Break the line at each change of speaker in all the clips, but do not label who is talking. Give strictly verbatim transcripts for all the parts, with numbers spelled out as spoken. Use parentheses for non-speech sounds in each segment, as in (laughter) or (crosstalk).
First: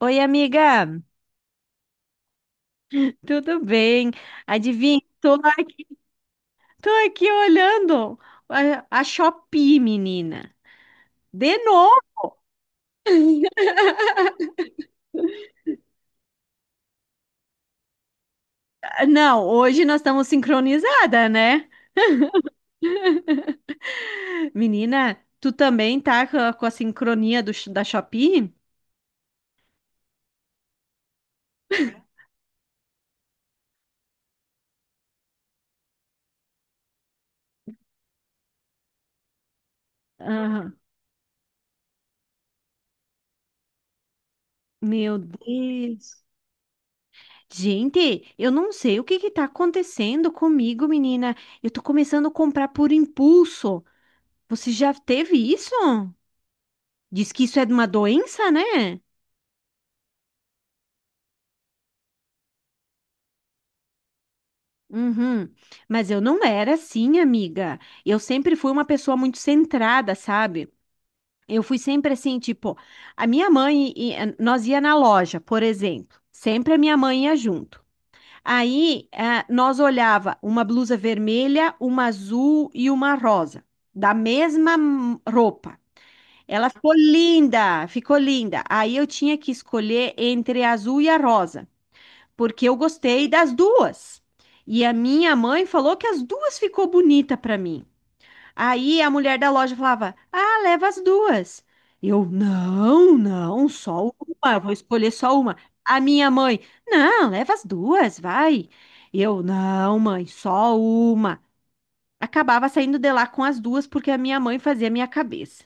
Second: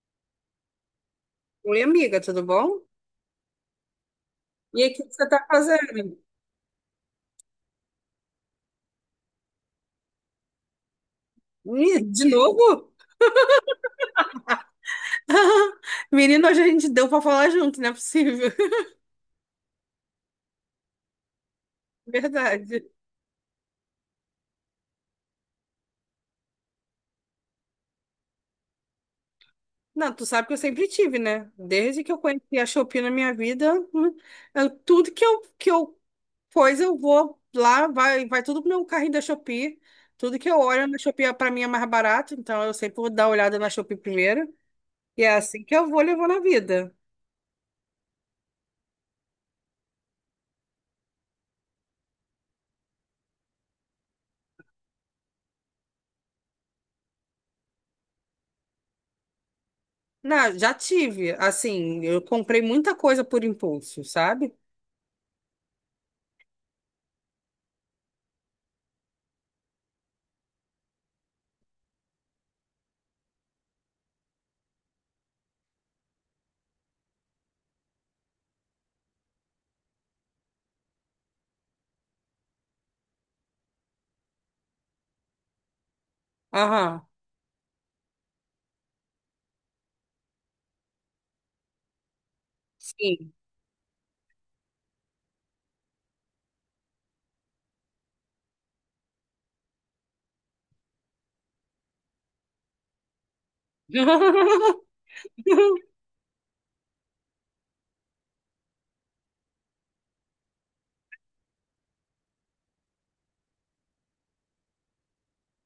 Oi, amiga,
Oi, amiga, tudo bom?
tudo bem?
E aí, o
Adivinha,
que que você
tô
tá
aqui,
fazendo?
tô aqui olhando a, a Shopee, menina. De
Ih,
novo?
de novo?
(laughs)
(laughs) Menino, hoje a gente deu pra falar junto, não é possível. (laughs)
Não, hoje nós estamos sincronizada, né?
Verdade.
Menina, tu também tá com a, com a sincronia do sh- da Shopee?
Não, tu sabe que eu sempre tive, né? Desde que eu conheci a Shopee na minha vida, hum, eu- tudo que eu, que eu coisa, eu vou lá, vai, vai tudo pro meu carrinho da Shopee. Tudo que eu
Aham.
olho na Shopee, é, pra mim, é mais barato, então eu sempre vou dar uma olhada na Shopee primeiro.
Meu
E é assim que eu vou
Deus.
levando a vida.
Gente, eu não sei o que que tá acontecendo comigo, menina. Eu tô começando a comprar por impulso. Você já teve isso? Diz que isso é uma doença, né?
Não, já tive, assim, eu comprei muita coisa por impulso, sabe?
Uhum. Mas eu não era assim, amiga. Eu sempre fui uma pessoa muito centrada, sabe? Eu fui sempre assim, tipo, a minha mãe, e- e- nós ia na loja, por exemplo. Sempre a minha mãe ia junto. Aí, ah, nós olhava uma blusa vermelha, uma azul e uma rosa, da mesma hum, roupa. Ela ficou
Aham,
linda, ficou linda. Aí eu tinha que escolher entre a azul e a rosa porque eu gostei
sim.
das duas. E a minha mãe falou que as duas ficou bonita para mim. Aí a mulher da loja falava: "Ah, leva as duas". Eu: "Não, não, só uma, eu vou escolher
(laughs)
só uma". A minha mãe: "Não, leva as duas, vai". Eu: "Não, mãe, só uma". Acabava saindo de lá com as duas porque a minha mãe fazia a minha cabeça.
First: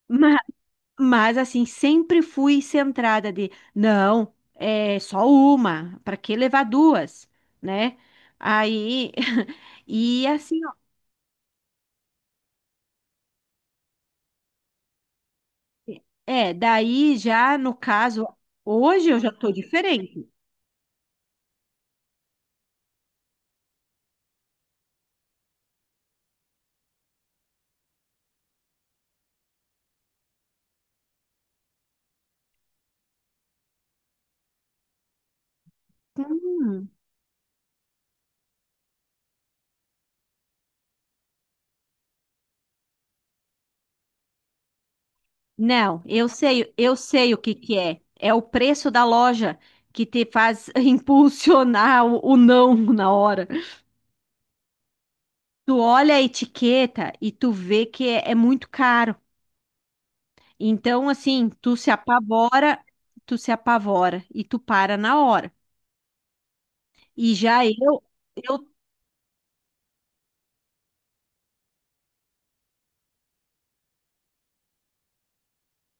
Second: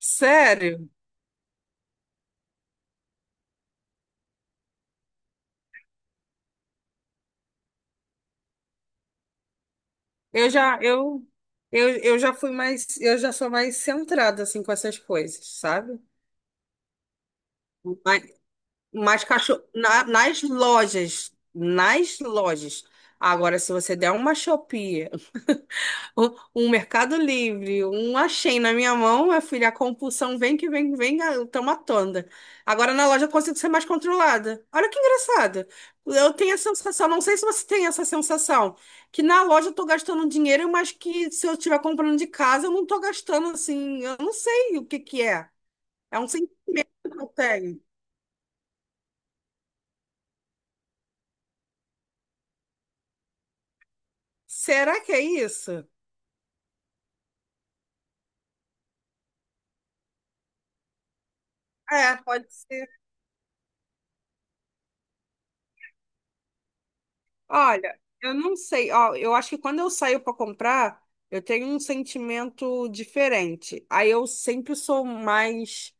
Sério,
Mas assim, sempre fui centrada de, não, é só uma, para que levar duas, né? Aí, (laughs) e
eu
assim, ó,
já, eu, eu, eu já fui mais, eu já sou mais centrada, assim, com essas coisas, sabe?
é, daí já no
Mas,
caso, hoje eu
mas
já tô
cachorro, na-
diferente.
nas lojas, nas lojas. Agora, se você der uma Shopee Um, um Mercado Livre, um Shein na minha mão, minha filha, a compulsão vem que vem, vem, ah, eu tô matando. Agora na loja eu consigo ser mais controlada. Olha que engraçado. Eu tenho a
Hum,
sensação, não sei se você tem essa sensação, que na loja eu tô gastando dinheiro, mas que se eu estiver comprando de casa, eu não tô gastando assim, eu não sei o que que é.
não,
É um
eu
sentido
sei, eu
que eu
sei o que que
tenho.
é. É o preço da loja que te faz (laughs) impulsionar o, o não na hora.
Será que é
Tu
isso?
olha a etiqueta e tu vê que é é muito caro. Então, assim, tu se
É, pode
apavora,
ser.
tu se apavora e tu para na hora. E já
Olha,
eu,
eu não
eu
sei, ó, eu acho que quando eu saio para comprar, eu tenho um sentimento diferente. Aí eu sempre sou mais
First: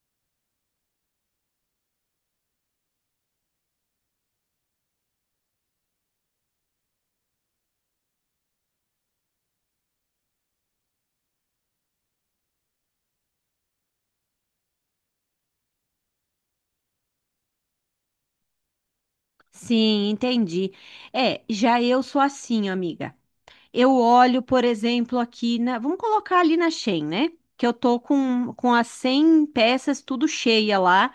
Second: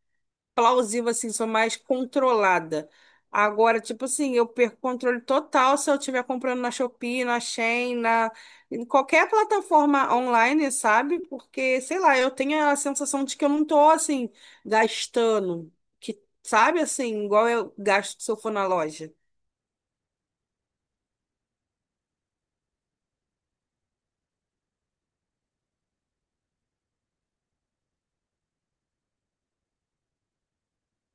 plausível, assim, sou mais controlada. Agora, tipo assim, eu perco o controle total se eu estiver comprando na Shopee, na Shein, na em qualquer plataforma online, sabe? Porque, sei lá, eu tenho a sensação de que eu não tô assim gastando, que sabe assim, igual eu gasto se eu for na loja.
sim, entendi. É, já eu sou assim, amiga. Eu olho, por exemplo, aqui na, vamos colocar ali na Shein, né? Que eu tô com, com as cem peças tudo cheia lá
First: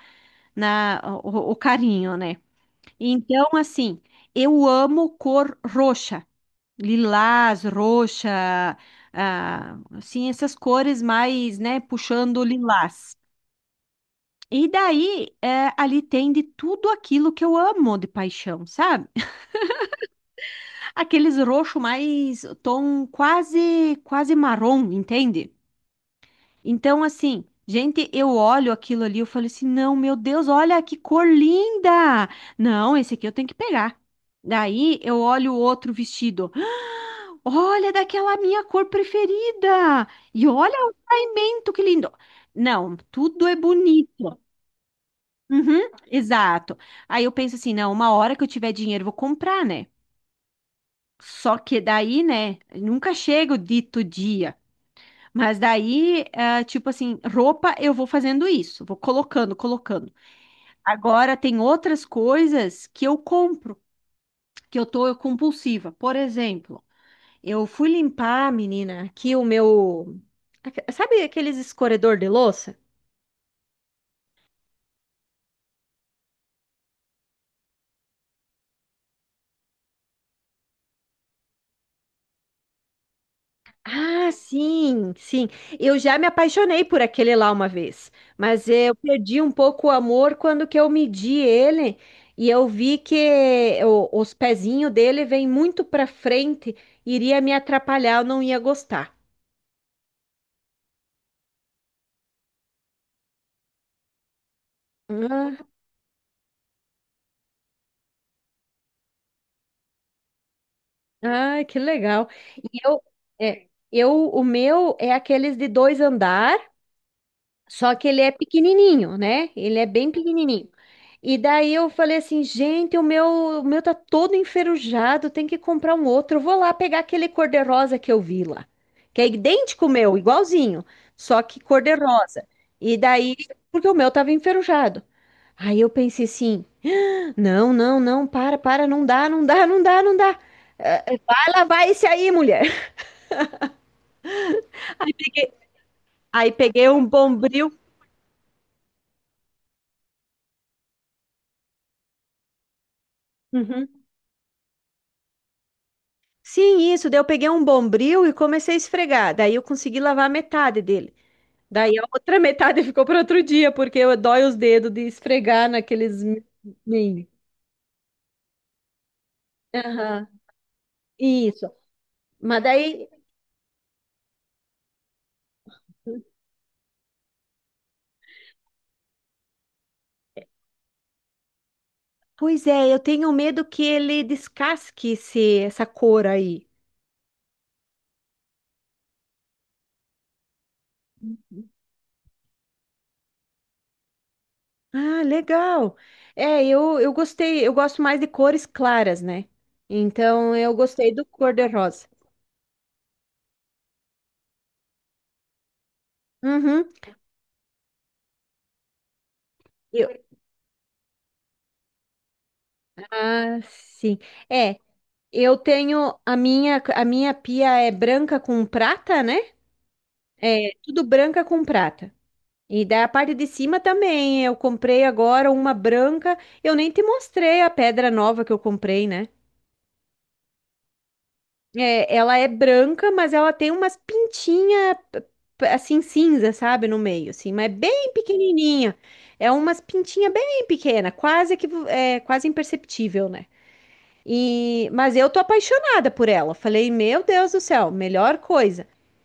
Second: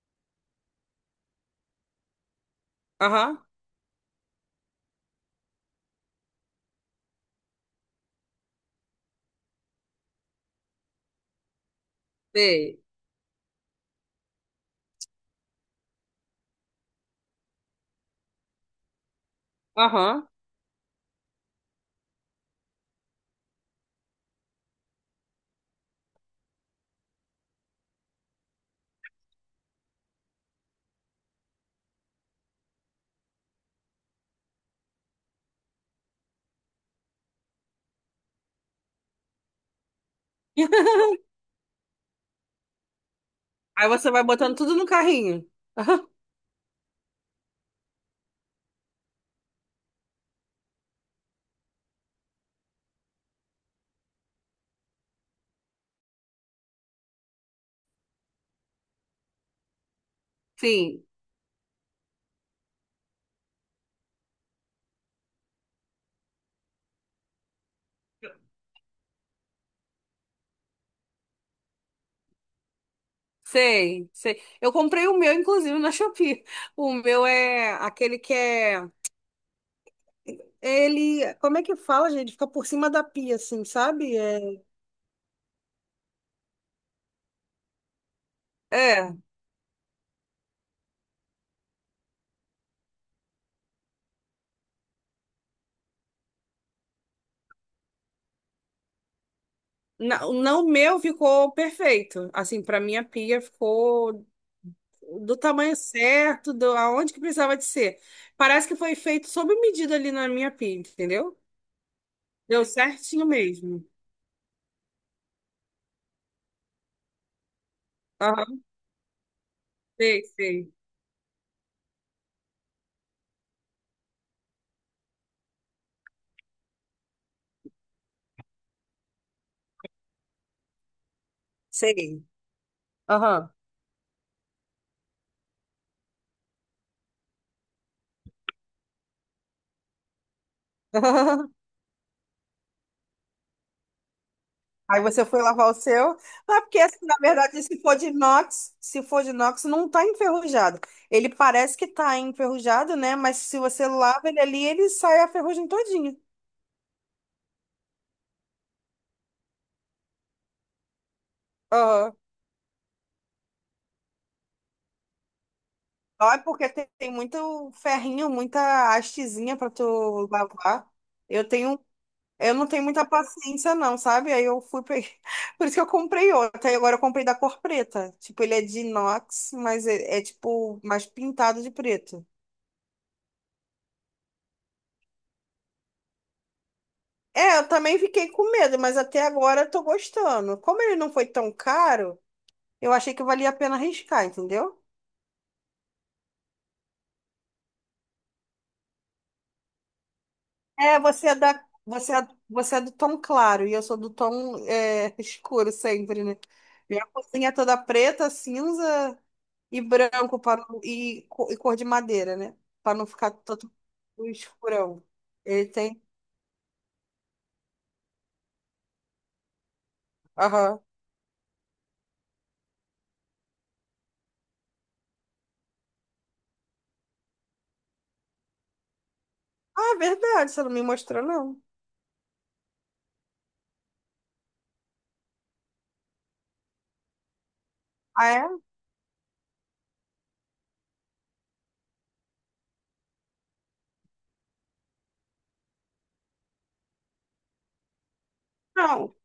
na o, o carinho, né?
Aham.
Então, assim, eu amo cor roxa. Lilás, roxa, ah, assim, essas cores mais, né, puxando o
Sei.
lilás. E daí, é, ali tem de tudo aquilo que eu amo de paixão, sabe?
Aham.
Aqueles roxo mais tom quase, quase marrom, entende? Então, assim, gente, eu olho aquilo ali, eu falo assim, não, meu Deus, olha que cor linda! Não, esse aqui eu tenho que pegar. Daí eu olho o outro vestido. "Ah, olha daquela minha cor preferida! E olha o caimento, que lindo! Não, tudo é
Aí você vai
bonito.
botando tudo no carrinho.
Uhum,
(laughs)
exato. Aí eu penso assim, não, uma hora que eu tiver dinheiro, eu vou comprar, né? Só que daí, né, nunca chega o dito dia. Mas daí, ah, tipo assim, roupa eu vou fazendo isso, vou colocando, colocando.
Sim,
Agora tem outras coisas que eu compro, que eu tô compulsiva. Por exemplo, eu fui limpar, menina, aqui o meu, aque- sabe aqueles escorredor de louça?
sei, sei. Eu comprei o meu, inclusive, na Shopee. O meu é aquele que é. Ele. Como é que fala, gente? Fica por cima da pia, assim, sabe?
Ah,
É.
sim, sim. Eu já me apaixonei por aquele lá uma vez, mas eu
É,
perdi um pouco o amor quando que eu medi ele e eu vi que o- os pezinhos dele vêm muito para frente, iria me atrapalhar, eu não ia gostar.
não, não, o meu ficou perfeito. Assim, para mim a pia ficou do
Ah,
tamanho certo, do aonde que precisava de ser. Parece que foi feito sob medida ali na minha pia, entendeu?
ah, que legal.
Deu
E eu,
certinho
é,
mesmo.
eu, o meu é aqueles de dois andares. Só que ele é
Aham,
pequenininho, né? Ele é bem
sei,
pequenininho.
sei.
E daí eu falei assim, gente, o meu, o meu tá todo enferrujado, tem que comprar um outro. Eu vou lá pegar aquele cor-de-rosa que eu vi lá, que é idêntico ao meu, igualzinho, só que
Sei.
cor-de-rosa. E daí,
Aham.
porque o meu tava enferrujado. Aí eu pensei assim, não, não, não, para, para, não dá, não dá, não dá, não dá. Eh, eh,
(laughs)
Vai lavar esse aí, mulher.
Aí você foi lavar o seu.
Aí
Não, é porque
peguei um
assim, na verdade,
bombril.
se for de inox, se for de inox, não está enferrujado. Ele parece que está enferrujado, né? Mas se você
Uhum.
lava ele ali, ele sai a ferrugem todinha.
Sim, isso. Daí eu peguei um bombril e comecei a esfregar. Daí eu consegui lavar metade dele. Daí a
Aham.
outra metade (laughs) ficou para outro dia, porque eu dói os dedos de esfregar naqueles
Ó, é porque tem, tem
mini.
muito ferrinho, muita hastezinha para
Aham,
tu lavar. Eu
isso.
tenho, eu
Mas
não tenho muita
daí,
paciência, não, sabe? Aí eu fui peguei. (laughs) Por isso que eu comprei outro. Aí agora eu comprei da cor preta. Tipo, ele é de inox, mas é é, tipo mais pintado de preto.
pois é, eu tenho medo que ele descasque esse, essa cor aí.
É, eu também fiquei com medo, mas até agora eu tô gostando. Como ele não foi tão caro, eu achei que valia a pena arriscar, entendeu?
Ah, legal. É, eu, eu gostei, eu gosto mais de cores claras, né? Então eu
É,
gostei do
você é da,
cor-de-rosa.
você é, você é do tom claro e eu sou do tom é, (laughs) escuro sempre, né?
Uhum.
Minha cozinha é toda preta, cinza e
Eu-
branco para, não- e, co- e cor de madeira, né? Para não ficar
ah,
todo
sim. É.
escurão.
Eu
Ele tem.
tenho a minha a minha pia é branca com prata, né? É
Aham.
tudo branca com prata. E daí a parte de cima também. Eu comprei agora uma branca. Eu nem te mostrei a pedra nova que eu comprei, né?
Ah, é verdade, você não me mostrou, não.
É, ela é branca, mas ela tem umas pintinhas assim cinza, sabe, no meio, assim, mas bem
Ah, é?
pequenininha. É umas pintinhas bem pequena, quase que é quase imperceptível, né? E, mas eu tô apaixonada por ela. Falei, meu Deus do céu, melhor coisa.
Não.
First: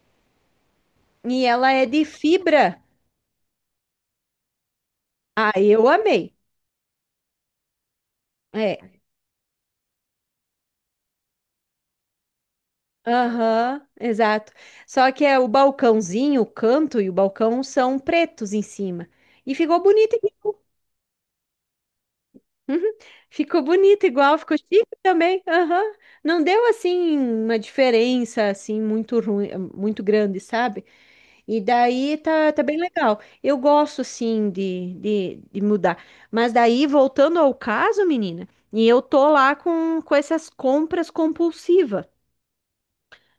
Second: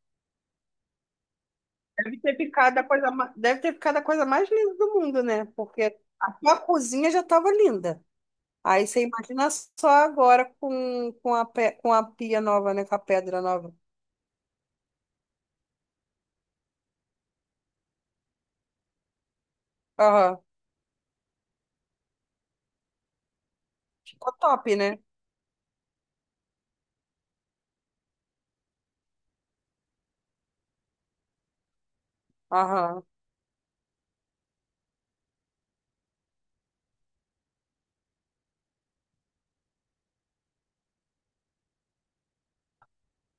E ela é de
Deve ter ficado
fibra.
a coisa, ma- deve ter ficado a coisa mais linda do mundo, né?
Ah, eu
Porque a
amei.
tua cozinha já estava linda. Aí
É,
você imagina só agora com, com a, pe- com a pia nova, né? Com a pedra nova.
aham, exato. Só que é o balcãozinho, o canto e o balcão são pretos em cima. E ficou bonito.
Aham.
Igual. Uhum. Ficou bonito
Ficou
igual, ficou
top,
chique
né?
também. Aham. Não deu assim uma diferença assim muito ruim, muito grande, sabe? E daí tá, tá bem
Aham.
legal. Eu gosto, sim, de, de, de mudar. Mas daí, voltando ao caso, menina, e eu tô lá com, com essas compras compulsivas.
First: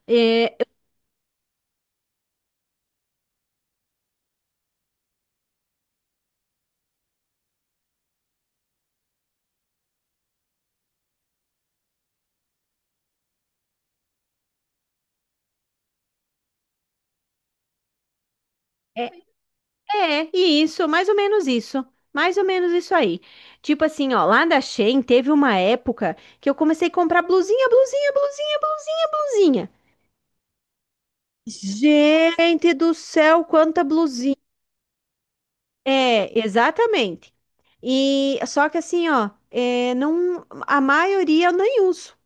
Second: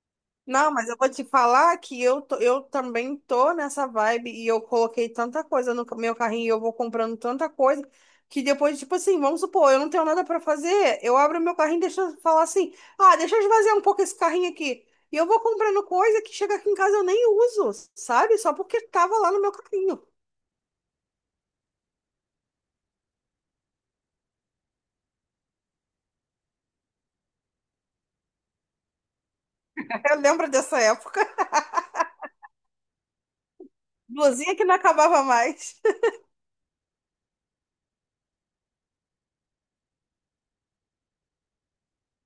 É,
Não, mas eu vou te falar que eu, tô- eu também tô nessa vibe e eu coloquei tanta coisa no meu carrinho e eu vou comprando tanta coisa que depois, tipo assim, vamos supor, eu não tenho nada pra fazer, eu abro meu carrinho e deixo eu falar assim, ah, deixa eu esvaziar um pouco esse carrinho aqui. E eu vou comprando coisa que chega aqui em casa eu nem uso, sabe? Só porque
é,
tava lá no meu carrinho.
é, isso, mais ou menos isso. Mais ou menos isso aí. Tipo assim, ó, lá da Shein teve uma época que eu comecei a comprar blusinha, blusinha, blusinha, blusinha, blusinha.
(laughs) Eu lembro dessa época.
Gente do céu, quanta blusinha!
Blusinha que não acabava mais. (laughs)
É, exatamente. E só que assim, ó, é, não, a maioria eu nem uso.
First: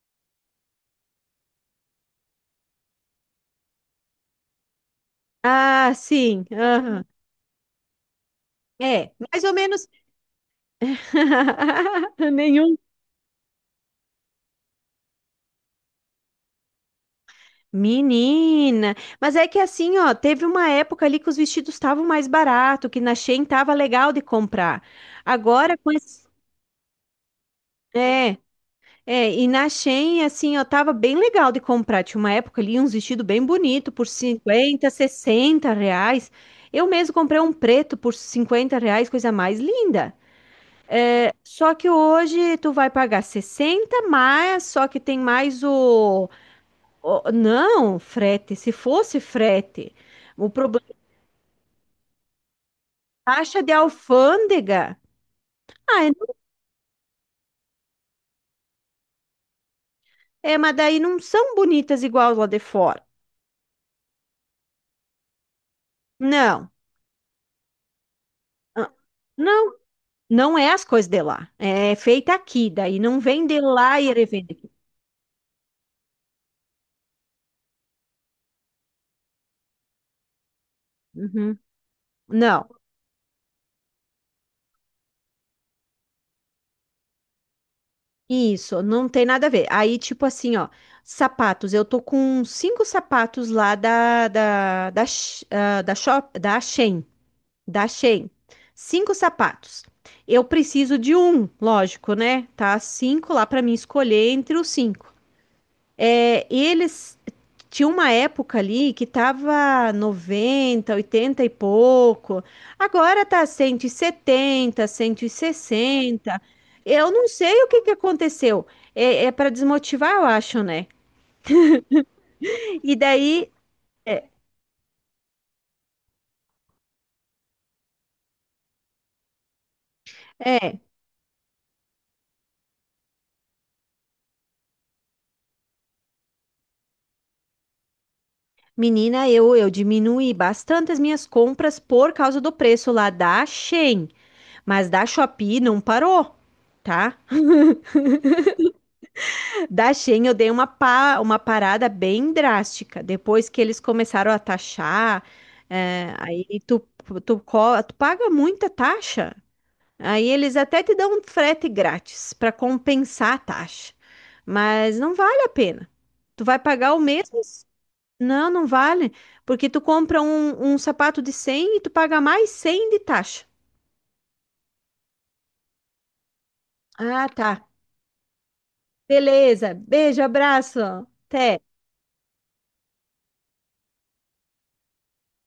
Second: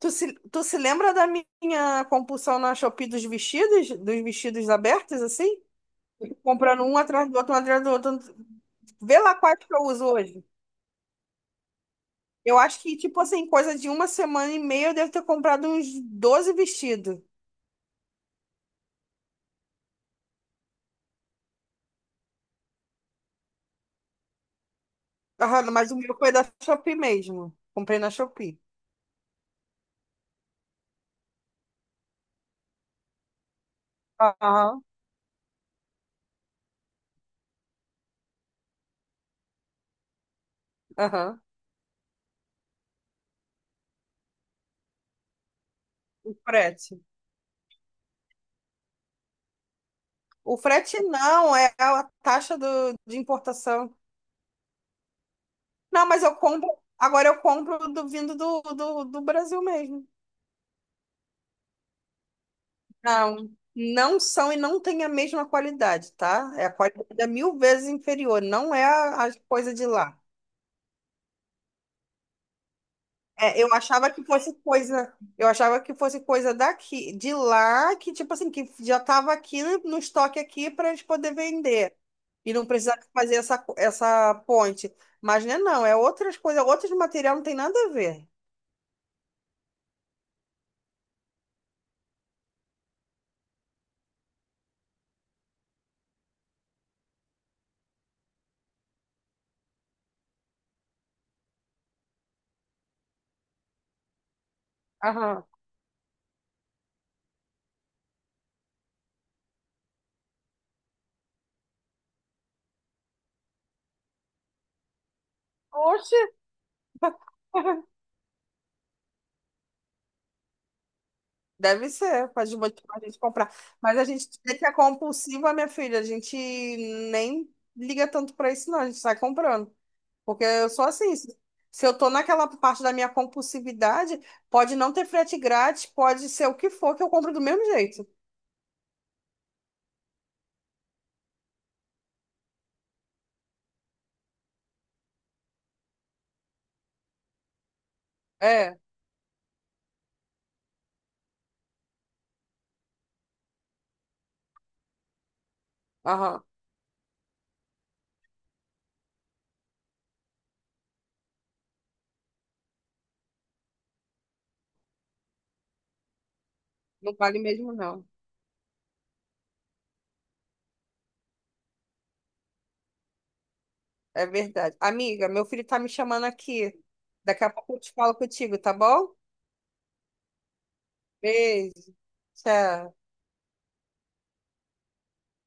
Tu se, tu se lembra da minha compulsão na Shopee dos vestidos, dos vestidos abertos, assim?
Ah, sim.
Comprando um
Aham.
atrás do outro, um atrás do outro.
É,
Vê lá
mais ou
quais que eu
menos.
uso hoje.
(laughs)
Eu
Nenhum.
acho que, tipo assim, coisa de uma semana e meia eu devo ter comprado uns doze vestidos.
Menina, mas é que assim, ó, teve uma época ali que os vestidos estavam mais barato, que na Shein tava legal de comprar.
Aham,
Agora
mas
com
o meu
esse,
foi da Shopee mesmo. Comprei na
é,
Shopee.
é, e na Shein, assim, ó, tava bem legal de comprar. Tinha uma época ali, uns vestidos bem bonito por
Aham,
cinquenta, sessenta reais. Eu mesmo comprei um preto por cinquenta reais, coisa mais linda. É,
aham.
só que hoje tu vai pagar sessenta mas só que tem mais o,
O frete.
o- não, frete, se fosse frete. O
O
problema
frete não, é a taxa do, de
é taxa de
importação.
alfândega. Ah,
Não,
é,
mas eu compro. Agora eu compro do vindo do, do, do Brasil mesmo.
é, mas daí não são bonitas igual lá de fora.
Não, não são e não têm a mesma qualidade, tá? É
Não.
a qualidade é mil vezes inferior, não é
Ah,
a, a coisa
não.
de lá.
Não é as coisas de lá, é feita aqui, daí não vem de
É, eu
lá e
achava que
ele vende
fosse
aqui.
coisa, eu achava que fosse coisa daqui, de lá, que tipo assim, que já estava aqui no estoque aqui para eles poder
Uhum.
vender e não
Não,
precisar fazer essa, co- essa ponte. Mas né, não, é outras coisas, outros material não tem nada a ver.
isso, não tem nada a ver. Aí, tipo assim, ó, sapatos, eu tô com cinco sapatos lá da, da, da, Sh- ah, da, shop, da Shein, da Shein, cinco sapatos. Eu preciso de um, lógico, né? Tá cinco lá pra mim escolher entre os cinco.
Aham.
É, e eles tinha uma época ali que tava noventa, oitenta e pouco. Agora tá cento e setenta,
Oxe.
cento e sessenta. Eu não sei o que
(laughs)
que aconteceu. É, é para desmotivar, eu acho, né?
Deve ser, pode
E
motivar a gente a
daí,
comprar. Mas a
é,
gente vê que é compulsiva, minha filha. A gente nem liga tanto pra isso, não. A gente sai comprando. Porque eu
é,
sou assim. Se se eu tô naquela parte da minha compulsividade, pode não ter frete grátis, pode ser o que for, que eu compro do mesmo jeito.
menina, eu eu diminuí bastante as minhas compras por causa do preço lá da Shein, mas da Shopee não parou, tá?
É,
Da Shein eu dei uma, pa- uma parada bem drástica. Depois que eles começaram a taxar, é,
aham.
aí tu, tu, co- tu paga muita taxa. Aí eles até te dão um frete grátis para compensar a taxa. Mas não vale a pena. Tu vai pagar o
Não
mesmo?
vale mesmo, não.
Não, não vale. Porque tu compra um, um sapato de cem e tu paga mais cem de taxa.
É verdade. Amiga, meu filho tá me chamando aqui.
Ah,
Daqui
tá.
a pouco eu te falo contigo, tá bom?
Beleza. Beijo, abraço. Até.
Beijo. Tchau.